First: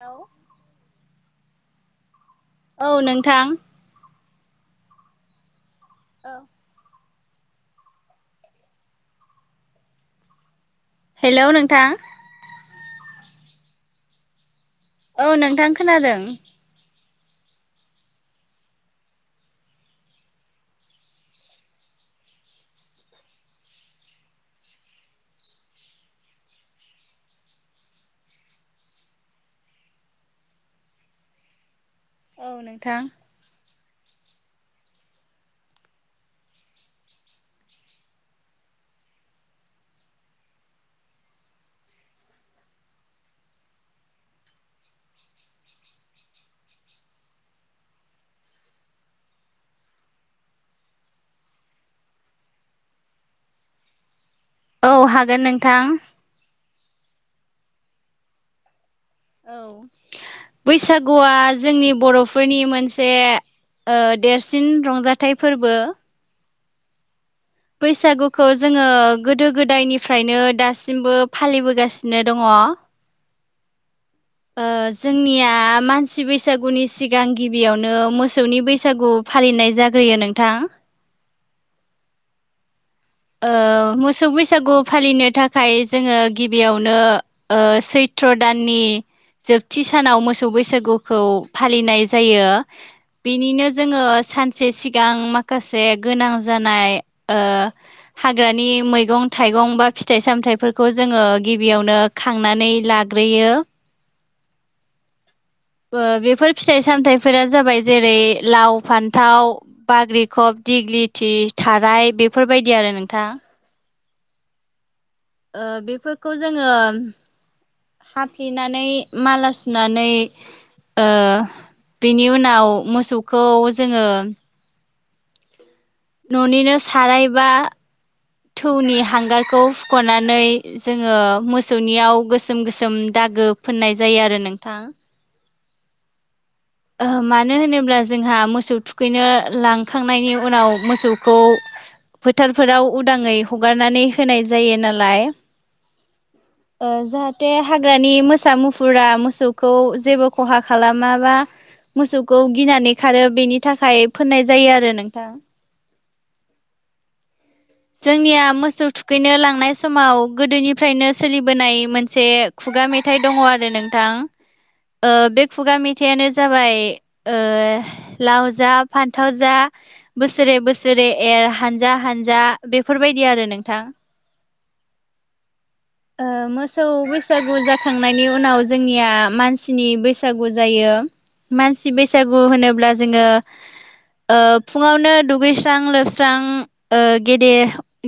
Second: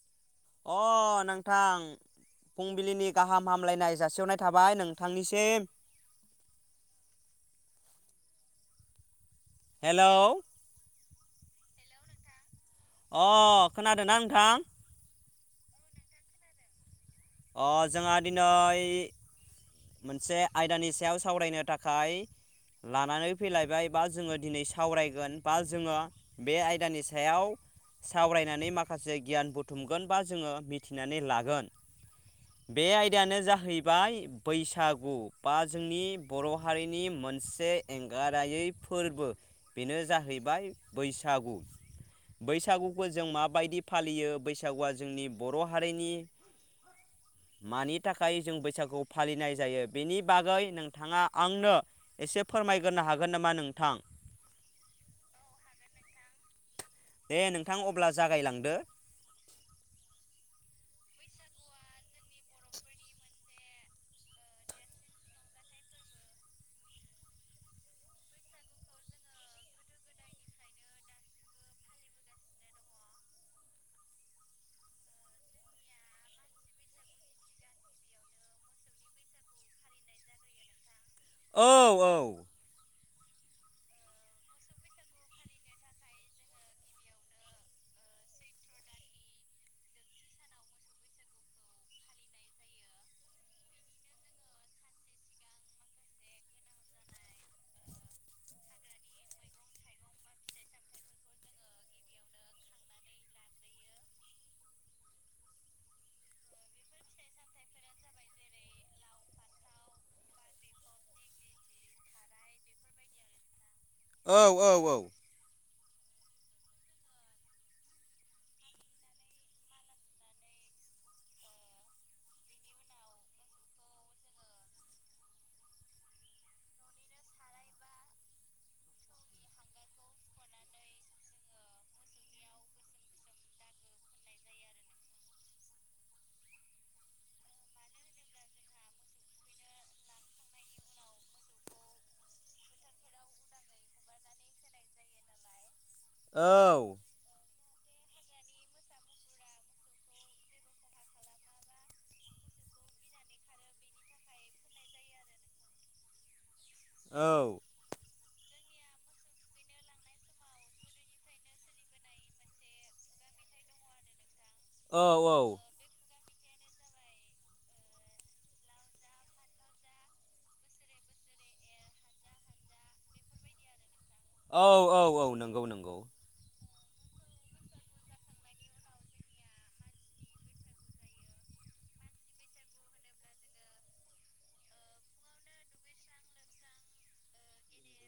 हेल अ नोंथां फुंबिलिनि नोंथां गाहाम हामलायनाय जासिहरनाय थाबाय नोंथांनिसिम। ओं हेलौ? हेलौ नोंथां? अ खोनादों ना नोंथां? ओ नोंथां खोनादों। अ जोंहा दिनै। मोनसे आयदानि सायाव सावरायनो थाखाय लानानै फैलायबाय बा जोङो दिनै सावरायगोन बा जोङो बे आयदानि सायाव। सावरायनानै माखासे गियान बुथुमगोन बा जोङो मिथिनानै लागोन। बे औ आयदायानो जाहै बाय बैसागु बा जोंनि बर' हारिनि मोनसे एंगारहायै फोरबो बेनो जाहैबाय बैसागु। बैसागुखौ जों माबायदि फालियो बैसागुआ जोंनि बर' हारिनि [inaudible] मानि थाखाय जों बैसागु फालिनाय जायो बेनि बागै नोंथाङा आंनो एसे फोरमायग्रोनो हागोन नामा नोंथां? औ हागोन नोंथां। दे नोंथां अब्ला जागायलांदो। औ बैसागुआ जोंनि बर'फोरनि मोनसे। ओ देरसिन रंजाथाइ फोरबो। बैसागुखौ जोङो गोदो गोदायनिफ्रायनो दासिमबो फालिबोगासिनो दङ। बा। [inaudible] ओ जोंनिया मानसि बैसागुनि सिगां गिबियावनो मोसौनि बैसागु। फालिनाय जाग्रोयो नोंथां। औ औ। मोसौ बैसागु फालिनो थाखाय जोङो गिबियावनो सैथ। चत्र दाननि जोबथि सानाव मोसौ बैसागुखौ फालिनाय जायो। बेनिनो जोङो सानसे सिगां माखासे गोनां जानाय। हाग्रानि मैगं थाइगं बा फिथाइ सामथाइफोरखौ जोङो गिबियावनो खांनानै। लाग्रोयो। [inaudible] बेफोर फिथाइ सामथायाइफोरा जाबाय जेरै लाव फान्थाव बाग्रिखब दिग्लि। फुथि थाराय बेफोरबायदि आरो नोंथां। औ औ औ। ओ बेफोरखौ जोङो। हाफ्लेनानै माला सुनानै। बेनि उनाव मोसौखौ जोङो। न'निनो सारायबा। थौनि हांगारखौ हुख'नानै जोङो मोसौनियाव गोसोम गोसोम द दागो फोननाय जायो आरो नोंथां। मानो होनोब्ला जोंहा मोसौ थुखैनो लांखांनायनि उनाव मोसौखौ। फोथारफोराव उदाङै हगारनानै होनाय जायो नालाय। ओ जाहाथे। हाग्रानि मोसा मुफुरा मोसौखौ जेबो खहा खालामाबा। मोसौखौ गिनानै खारो बेनि थाखाय फोननाय जायो आरो नोंथां। औ। जोंनिया मोसौ थुखैनो लांनाय समाव गोदोनिफ्रायनो सोलिबोनाय मोनसे खुगा मेथाइ। मेथाइ दङ आरो औ नोंथां औ बे खुगा मेथाइयानो जाबाय ओ लाव जा फान्थाव जा बोसोरे बोसोरे ए हानजा हानजा बेफोरबायदि आरो नोंथां। औ औ औ नंगौ नंगौ। मोसौ बैसागु जाखांनायनि उनाव जोंनिया मानसिनि बैसागु जायो। मानसि बैसागु होनोब्ला जोङो। फुङावनो दुगैस्रां लोबस्रां गेद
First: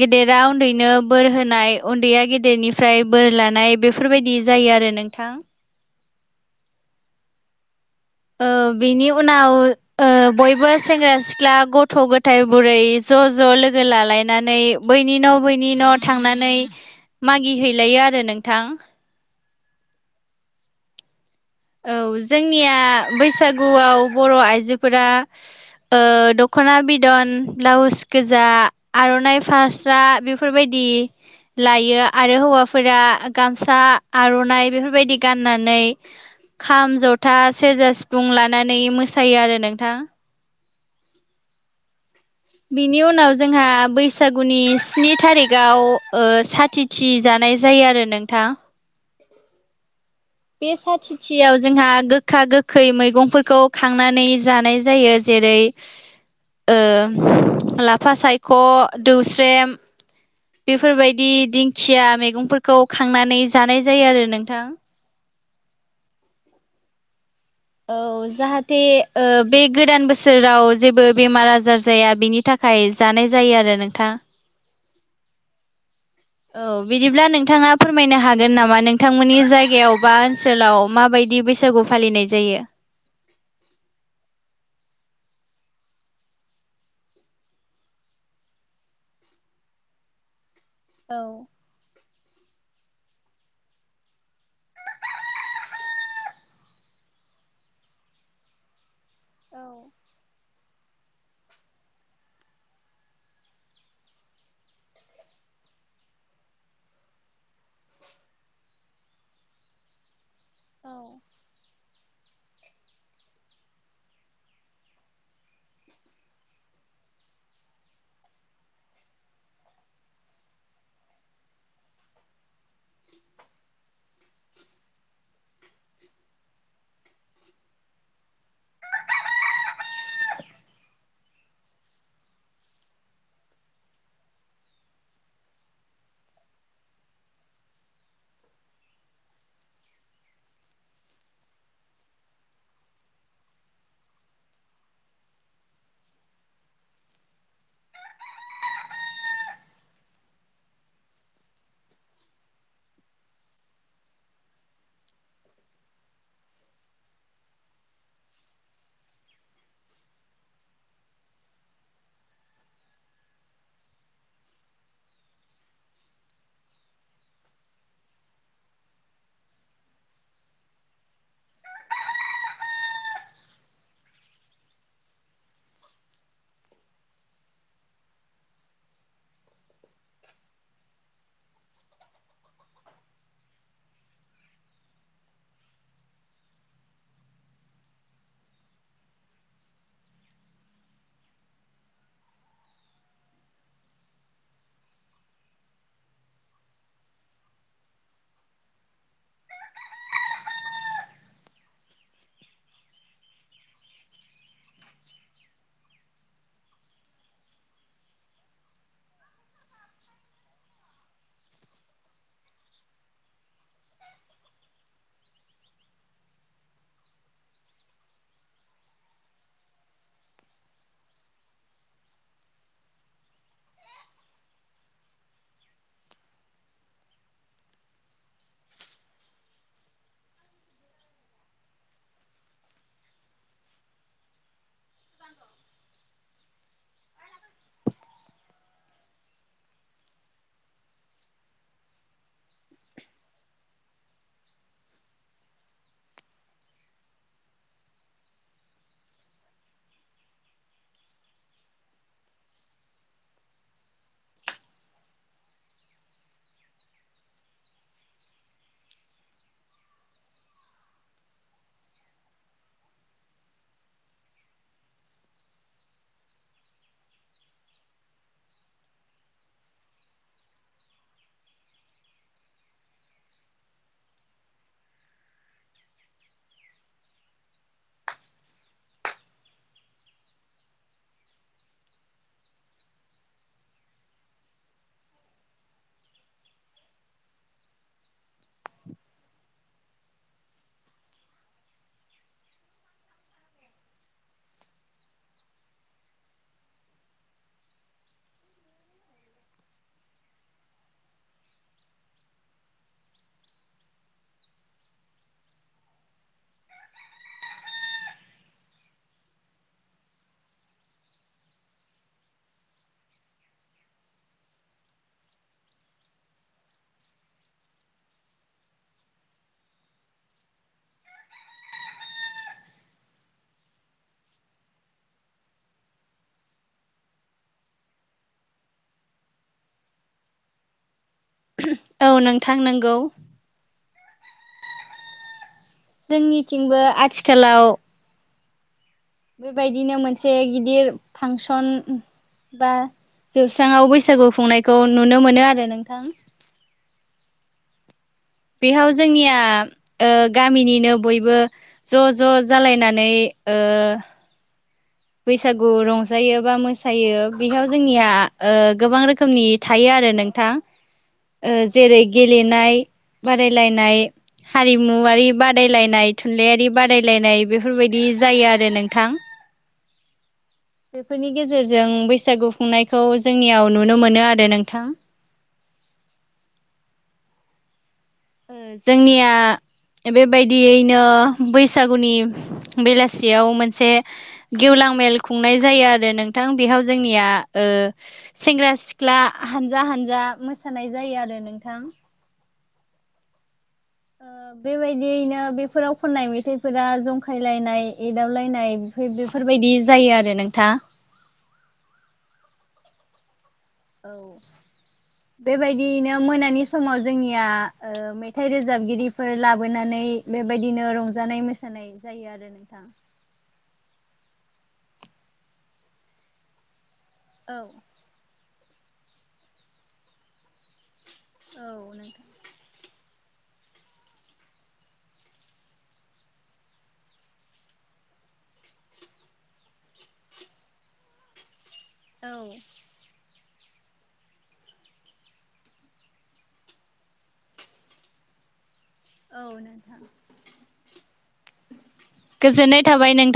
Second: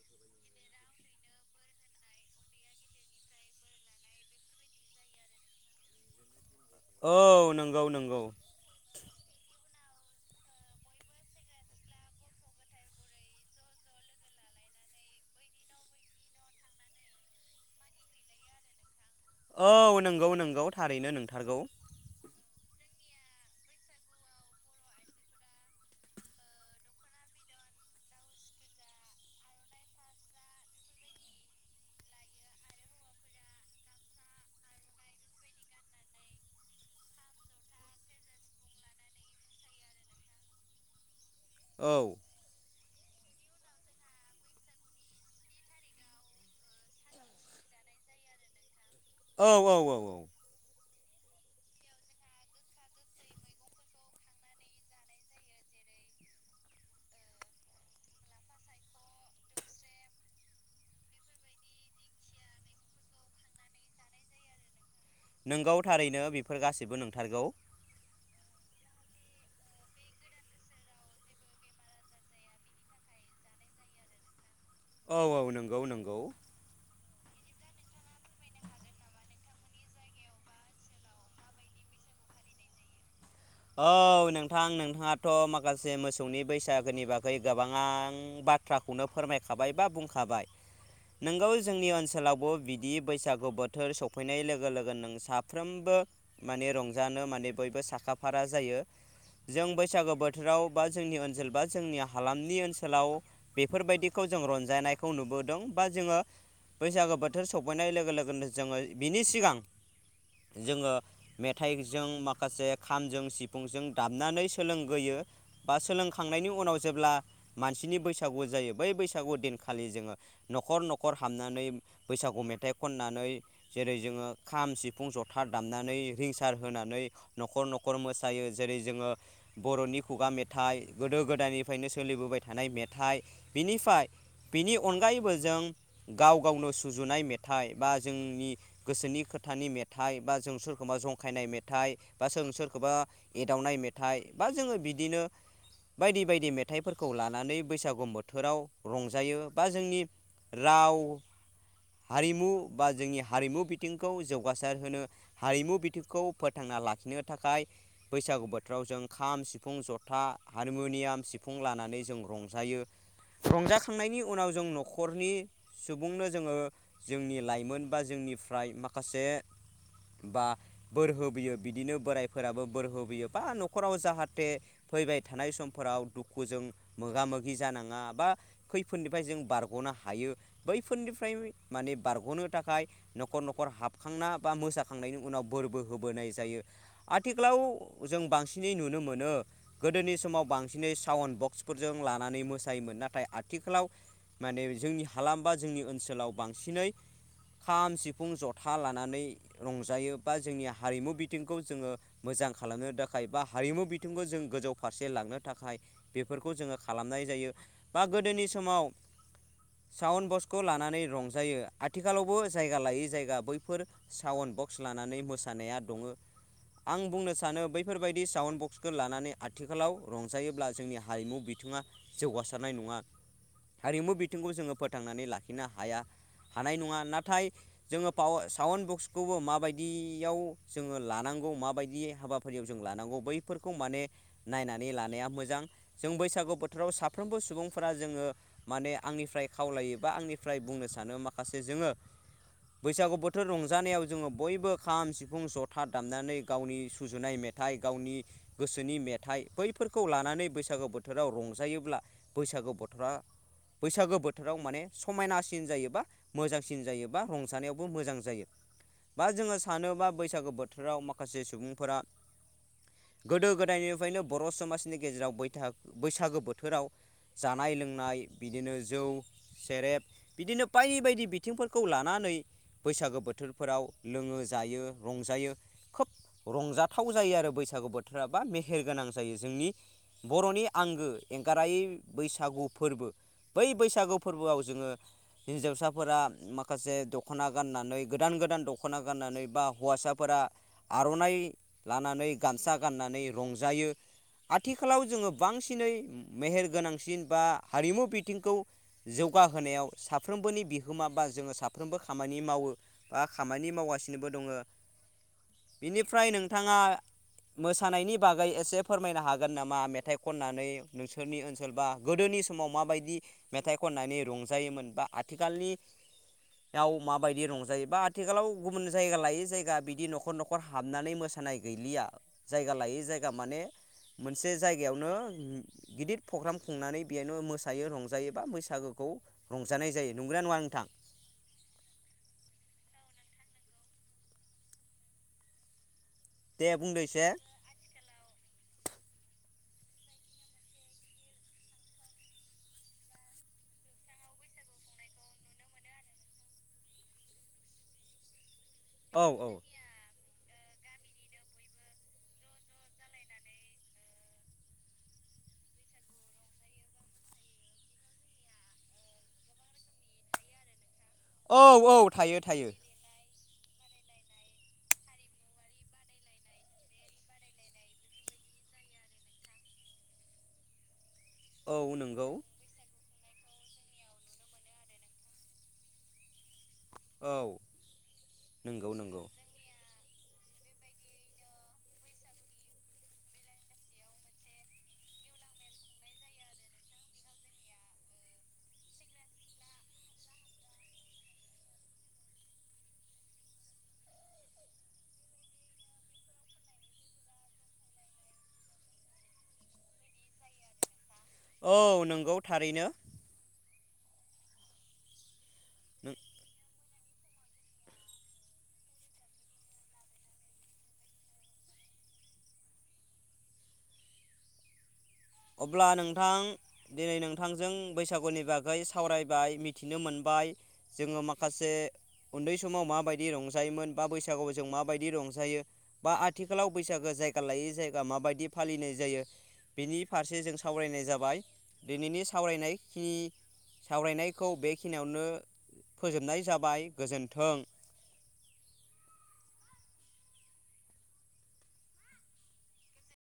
गेदेरा उन्दैनो। बोर होनाय उन्दैया गेदेरनिफ्राय बोर लानाय बेफोरबायदि जायो आरो नोंथां। औ नंगौ नंगौ। औ बिनि उनाव ओं बयबो सेंग्रा सिख्ला गथ' गथाइ बुरै ज' ज' लोगो लालायनानै बै बैनि न' बैनि न' थांनानै मागि हैैलायो आरो नोंथां। औ नंगौ नंगौ थारैनो नोंथां। औ जोंनिया बैसागुआव बर' आइजोफोरा ओं दख'ना बिदन, ब्लाउस गोजा, आर'नाइ फास्रा बेफोरबायदि दि लायो आरो हौवाफोरा गामसा, आर'नाइ बेफोरबायदि गाननानै खाम, जथा, सेरजा, सिफुं लानानै मोसायो आरो नोंथां। औ बिनि उनाव जोंहा बैसागुनि स्नि थारिखाव ओं साथिथि जानाय जायो आरो नोंथां औ औ औ औ बे साथिथियाव जोंहा गोखा गोखै मैगंफोरखौ खांनानै जानाय जायो जेरै ओं लाफा सायख', दौस्रेम बेफोरबायदि दिंखिया मैगंफोरखौ खांनानै जानाय जायो आरो नोंथां। नंगौ थारैनो बेफोर गासिबो नंथारगौ। औ जाहाथे ओं बे गोदान बोसोराव जेबो बेमार आजार जाया बिनि थाखाय जानाय जायो आरो नोंथां। औ औ नंगौ नंगौ औ बिदिब्ला नोंथाङा फोरमायनो हागोन नामा नोंथांमोननि जायगायाव बा ओनसोलाव माबायदि बैसागु फालिनाय जायो? [inaudible] औ नोंथां नोंथाङाथ' माखासे मोसौनि बैसागोनि बागै गोबाङा बाथ्राखौनो फोरमायखाबाय बा बुंखाबाय औ नंगौ जोंनि ओनसोलाव बिदि बैसागु बोथोर सफैनाय लोगो लोगोनो साफ्रोमबो माने रंजानो माने बयबो साखाफारा जायो जों बैसागो बो बोथोराव बा जोंनि ओनसोल बा जोंनि हालामनि ओनसोलाव बेफोरबायदिखौ जों रंजायनायखौ नुबो नुबोदों बा जोङो बैसागो बोथोर सफैनाय लोगो लोगोनो जोङो बिनि सिगां जोङो औ मेथाइजों माखासे खामजों सिफुंजों दामनानै सोलोंगोयो बा सोलोंखांनायनि उनाव जेब्ला मानसि स्नि बैसागु जायो बै बैसागु दिनखालि जोङो न'खर न'खर हाबनानै बैसागु मेथाइ खननानै जेरै जोङो खाम, सिफुं, जथा दामनानै रिंसार होनानै न'खर न'खर मोसायो जेरै जोङो बर'नि खुगा मेथाइ गोदो गोदायनिफ्रायनो सोलिबोबाय थानाय मेथाइ बिनिफ्राय बिनि अनगायैबो जों गाव गावनो सुजुनाय मेथाइ बा जोंनि गोसोनि खोथानि मेथाइ बा जों सोरखौबा जंखायनाय मेथाइ, बा सोरो सोरखौबा एदावनाय मेथाइ बा जोङो बिदिनो बायदि बायदि मेथाइफोरखौ लानानै बैसागु बोथोराव रंजायो बा जोंनि राव हारिमु बा जोंनि हारिमु बिथिंखौ जौगासार होनो हारिमु बिथिंखौ फो थांना लाखिनो थाखाय बैसागु बोथोराव जों खाम, सिफुं, जथा, हारिमुनियाम, सिफुं लानानै जों रंजायो। रंजाखांनायनि उनाव जों न'खरनि सुबुंनो जोङो जोंनि लाइमोन बा जों निफ्राय माखासे बा बोर होबो यो बिदिनो बोरायफोराबो बोर होबोयो बा न'खराव जाहाथे फैबाय थानाय समफोराव दुखु खौ जों मोगा मोगि जानाङा बा खैफोदनिफ्राय जों बारग'नो हायो बैफोरनिफ्राय माने बारग'नो थाखाय न'खर न'खर हाबखांना बा मोसाखांनायनि उनाव बोरबो हो बोनाय जायो आथिखालाव जों बांसिनै नुनो मोनो गोदोनि समाव बांसिनै साउन्ड बक्सफोरजों लानानै मोसायोमोन नाथाय आथिखालाव माने जोंनि हालाम बा जोंनि ओनसोलाव बांसिनै खाम, सिफुं, जथा लानानै रंजायो बा जोंनि हारिमु बिथिंखौ जोङो मोजां खालामनो थाखाय बा हारिमु बिथिंखौ जों गोजौ फारसे लांनो थाखाय बेफोरखौ जोङो खालामनाय जायो। बा गोदोनि समाव सावन बक्सखौ लानानै रंजायो आथिखालावबो जायगा लायै जायगा बैफोर सावन बक्स लानानै मोसानाया दङ। आं बुंनो सानो बैफोरबायदि साउन्ड बक्सखौ लानानै आथिखालाव रंजायोब्ला जोंनि हारिमु बि थिङा जौगासारनाय नङा हारिमु बिथिंखौ जोङो फोथांनानै लाखिनो हाया। हानाय नङा नाथाय जोङो पाव सउन् बक्सखौबो माबायदि याव जोङो लानांगौ माबायदि हाबाफारियाव जों लानांगौ बैफोरखौ माने नायनानै लानाया मोजां। जों बैसागु बोथोराव साफ्रोमबो सुबुंफोरा जोङो माने आंनिफ्राय खावलायोबा आंनिफ्राय बुंनो सानो माखासे जोङो बैसागु बोथोर रंजानायाव जोङो बयबो खाम सिफुं जथा दामनानै गावनि सुजुनाय मेथाइ गावनि गोसोनि मेथाइ बै फोरखौ लानानै बैसागो बोथोराव रंजायोब्ला बैसागो बोथोरा बैसागो बोथोराव माने समायनासिन जायोबा मोजांसिन जायोबा रंजानायावबो मोजां जायो। बा जोङो सानोबा बैसागु बोथोराव माखासे सुबुंफोरा गोदो गोदायनिफ्रायनो बर' समाजनि गेजेराव बैसागो बोथोराव जानाय लोंनाय बिदिनो जौ सेरेब बिदिनो बायदि बायदि बिथिंफोरखौ लानानै बैसागो बोथोरफोराव लोङो जायो। रंजायो खोब रंजाथाव जायो आरो बैसागु बोथोरा बा मेहेर गोनां जायो। जों जोंनि बर'नि आंगो एंगारायै बैसागु फोरबो। बै बैसागु फोरबोआव जोङो हिनजावसाफोरा माखासे दख'ना गाननानै गोदान गोदान दख'ना गाननानै बा हौवासाफोरा आर'नाइ लानानै गामसा गाननानै रंजायो। आथिखालाव जोङो बांसिनै मेहेर गोनांसिन बा हारिमु बिथिंखौ जौगाहोनायाव साफ्रोमबोनि बिहोमा बा जोङो साफ्रोमबो खामानि मावो बा खामानि मावगासिनो। फनोबो [unintelligible] दङ बेनिफ्राय नोंथाङा। मोसानायनि बागै एसे फोरमायनो हागोन नामा मेथाइ खननानै नोंसोरनि ओनसोल बा गोदोनि नि समाव माबायदि मेथाइ खननानै रंजायोमोन बा आथिखालनि याव माबायदि रंजायो बा आथिखालाव गुबुन जायगा लायै जायगा बिदि न'खर न'खर हाबनानै मोसानाय गैलिया जायगा लायै जायगा माने मोनसे जायगायावनो गिदिर प्रग्राम खुंनानै बेयावनो मोसायो रंजायो बा बैसागोखौ खौ रंजानाय जायो नंगौना नङा नोंथां? औ नोंथां नंगौ। दे जोंनिथिंबो बुंदो एसे आथिखालाव बेबायदिनो मोनसे गिदिर फांसन बा जौवस्रांआव बैसागु खुंनायखौ नुनो मोनो आरो नोंथां। बेयाव औ जोंनिया औ ओ गामिनिनो बयबो ज' ज' जालायनानै ओ बैसागु रंजायो बा मोसायो। बेयाव जोंनिया ओ गोबां रोखोमनि थायो। आरो नोंथां औ औ जेरै थायो थायो गेलेनाय बादायलायनाय हारिमुवारि बादायलायनाय थुनलाइयारि बादायलायनाय बेफोरबायदि जायो आरो नोंथां। बेफोरनि औ गेजेरजों नंगौ बैसागु खुंनाय खौ जोंनियाव नुनो मोनो आरो नोंथां। औ। नंगौ नंगौ जोंनिया बेबायदियैनो बैसागुनि बेलासियाव मोनसे गेवलां मेल खुंनाय जायो आरो नोंथां बे जोंनिया सेंग्रा सिख्ला हानजा हानजा हानजा मोसानाय जायो आरो नोंथां। ओ [inaudible] बेबायदियैनो बेफोराव खननाय मेथाइफोरा जंखायलायनाय एदाबलायनायफोर बेफोर बेबायदि जायो आरो नोंथाङा। औ नंगौ थारैनो। औ नों बेबायदियैनो मोनानि समाव जोंनिया मेथाइ रोजाबगिरिफोर लाबोनानै बेबायदिनो रंजानाय मोसानाय जायो आरो नोंथां। [inaudible] अब्ला नोंथां दिनै औ नोंथांजों बैसागुनि बागै सावरायबाय मिथिनो मोनबाय जोङो औ माखासे नोंथां उन्दै समाव माबायदि। रंजायोमोन बा बैसागु जों माबायदि रंजायो बा आथिखालाव बैसागो जायगा लायै जायगा मा माबायदि फालिनाय जायो बिनि फारसे जों सावरायनाय जाबाय दिनैनि औ सावरायनायखिनि सावरायनायखौ बेखिनियावनो फोजोबनाय जाबाय गोजोन्थों। [inaudible] गोजोननाय थाबाय नों